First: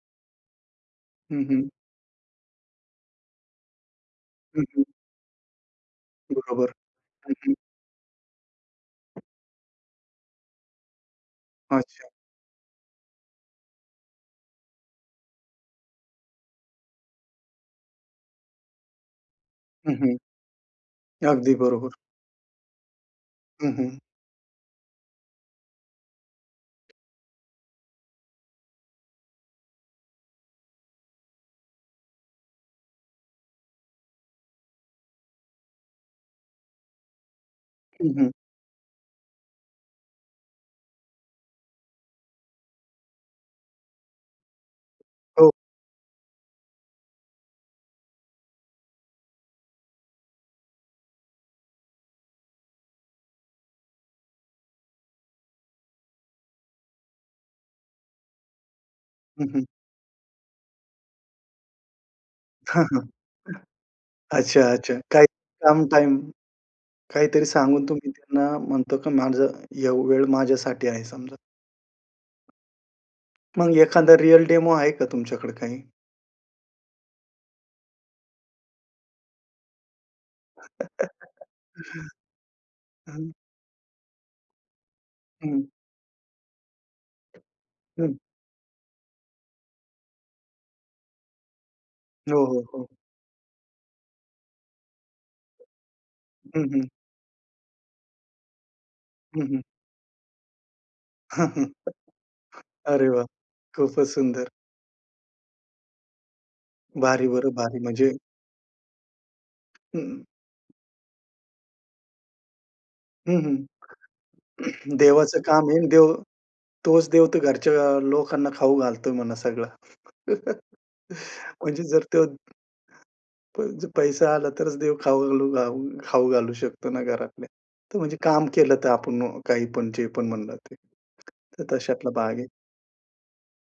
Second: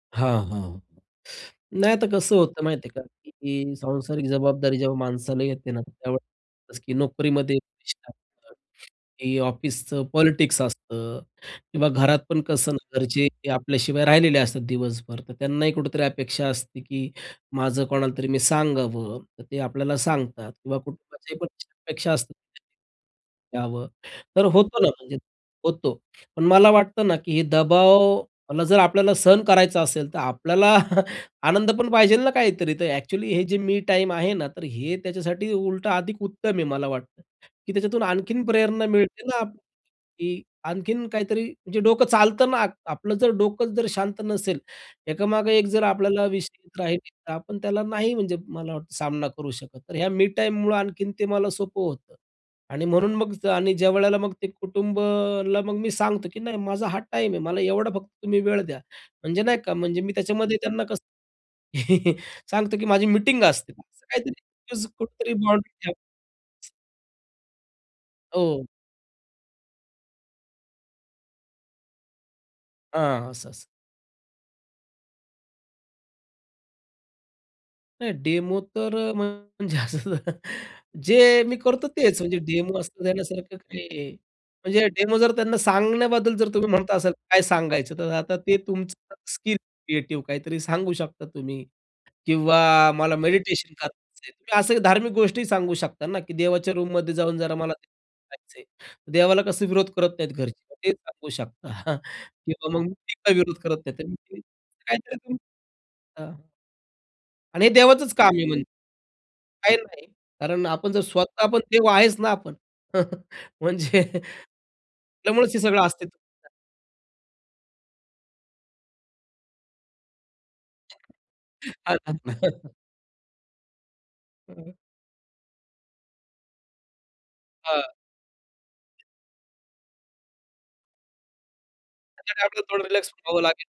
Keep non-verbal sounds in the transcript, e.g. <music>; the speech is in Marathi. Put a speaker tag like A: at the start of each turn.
A: हां, हां.
B: हं, हं.
A: नाही, आता कसं होत माहिती आहे का, की सांसारिक
B: हं,
A: जबाबदारी
B: हं.
A: जेव्हा माणसाला येते ना,
B: बरोबर.
A: त्यावेळेस की
B: हं, हं.
A: नोकरीमध्ये डिस्टन्स होतात. हे ऑफिसचं पॉलिटिक्स असतं किंवा
B: अच्छा.
A: घरात पण कसं ना, घरचे आपल्या शिवाय राहिलेले असतात दिवसभर, तर त्यांनाही कुठेतरी अपेक्षा असते की माझं कोणालातरी मी सांगावं तर ते
B: हं,
A: आपल्याला
B: हं.
A: सांगतात किंवा कुटुंबाच्या पण
B: अगदी
A: काही
B: बरोबर.
A: अपेक्षा असतात <unintelligible> त्यांनी
B: हं,
A: यावं,
B: हं.
A: तर होतो ना म्हणजे होतो. पण मला वाटतं ना की हे दबावला जर आपल्याला सहन करायचं असेल, तर आपल्याला आनंद पण पाहिजेल ना काहीतरी तर ॲक्चुअली हे जे मी टाईम आहे ना, तर हे त्याच्यासाठी उलटं अधिक उत्तम आहे मला वाटतं. की त्याच्यातून
B: हं, हं.
A: आणखीन प्रेरणा मिळते ना की आणखीन काहीतरी म्हणजे डोकं चालत ना, आप आपलं जर डोकंच जर शांत नसेल,
B: हो.
A: एकामागे एक जर आपल्याला विशेष चिंता राहील, तर आपण त्याला नाही म्हणजे मला वाटतं सामना करू शकत. तर ह्या मी टाईममुळं आणखीन ते मला सोपं होतं. आणि म्हणून मग आणि ज्यावेळेला मग ते कुटुंबाला मग मी सांगतो की "नाही, माझा हा टाईम आहे, मला एवढा फक्त तुम्ही वेळ द्या." म्हणजे
B: हं,
A: नाही
B: हं.
A: का म्हणजे मी त्याच्यामध्ये त्यांना कसं <chuckles>
B: हां, हां
A: सांगतो की माझी
B: <chuckles>
A: मीटिंग असते. काहीतरी उगाच
B: अच्छा-अच्छा. काही
A: कुठेतरी बाउंड्री
B: काम,
A: ठेव
B: टाईम काहीतरी सांगून तुम्ही त्यांना
A: हो.
B: म्हणतो की माझं हे वेळ माझ्यासाठी आहे समजा.
A: हां, असं-असं.
B: मग एखादा रिअल डेमो आहे का तुमच्याकडे काही?
A: नाही डेमो तर अ, म्हणजे असं
B: <chuckles>
A: <chuckles> जे मी करतो तेच, म्हणजे डेमो असण्या-नसण्या
B: हं.
A: सारखं काही, म्हणजे डेमो जर त्यांना
B: हं.
A: सांगण्याबद्दल जर तुम्ही म्हणत असाल काय सांगायचं तर
B: हं.
A: आता ते तुमचं स्किल क्रिएटिव्ह काहीतरी सांगू शकता तुम्ही
B: हो,
A: किंवा
B: हो, हो.
A: मला मेडिटेशन करायचं आहे. असं धार्मिक गोष्टी सांगू शकता ना की
B: हं,
A: देवाच्या
B: हं.
A: रूममध्ये जाऊन जरा मला <unintelligible> करायचंय
B: हं,
A: देवाला
B: हं.
A: कसा विरोध करत नाहीत घरचे ते सांगू शकता
B: <chuckles>
A: <chuckles> किंवा मग
B: अरे
A: मी
B: वाह!
A: काही विरोध करत नाहीत
B: खूपच
A: मग तुम्ही
B: सुंदर.
A: असं काहीतरी तुम्ही हां.
B: भारी बरं,
A: आणि हे
B: भारी म्हणजे
A: देवाचच काम आहे म्हणजे काही नाही.
B: हं.
A: कारण आपण जर स्वतः पण देव आहेच ना आपण, <chuckles>
B: हं, हं.
A: म्हणजे
B: <clears throat> देवाचं
A: आपल्यामुळेच हे
B: काम आहे
A: सगळं
B: आणि देव
A: आस्तित्व <unintelligible>
B: तोच देव तर घरच्या लोकांना खाऊ घालतोय म्हणा सगळं. <chuckles> म्हणजे
A: हां,
B: जर
A: हां.
B: तो दे
A: <chuckles>
B: प पैसा आला
A: हं, हं.
B: तरच देव खाऊ घाऊ खाऊ घालू शकतो ना घरातल्या.
A: हां.
B: तर म्हणजे काम केलं तर आपण काहीपण जे पण म्हणलं ते. तर तशातला भाग
A: त्याच्यासाठी
B: आहे.
A: आपल्याला थोडं रिलॅक्स व्हावं लागेल.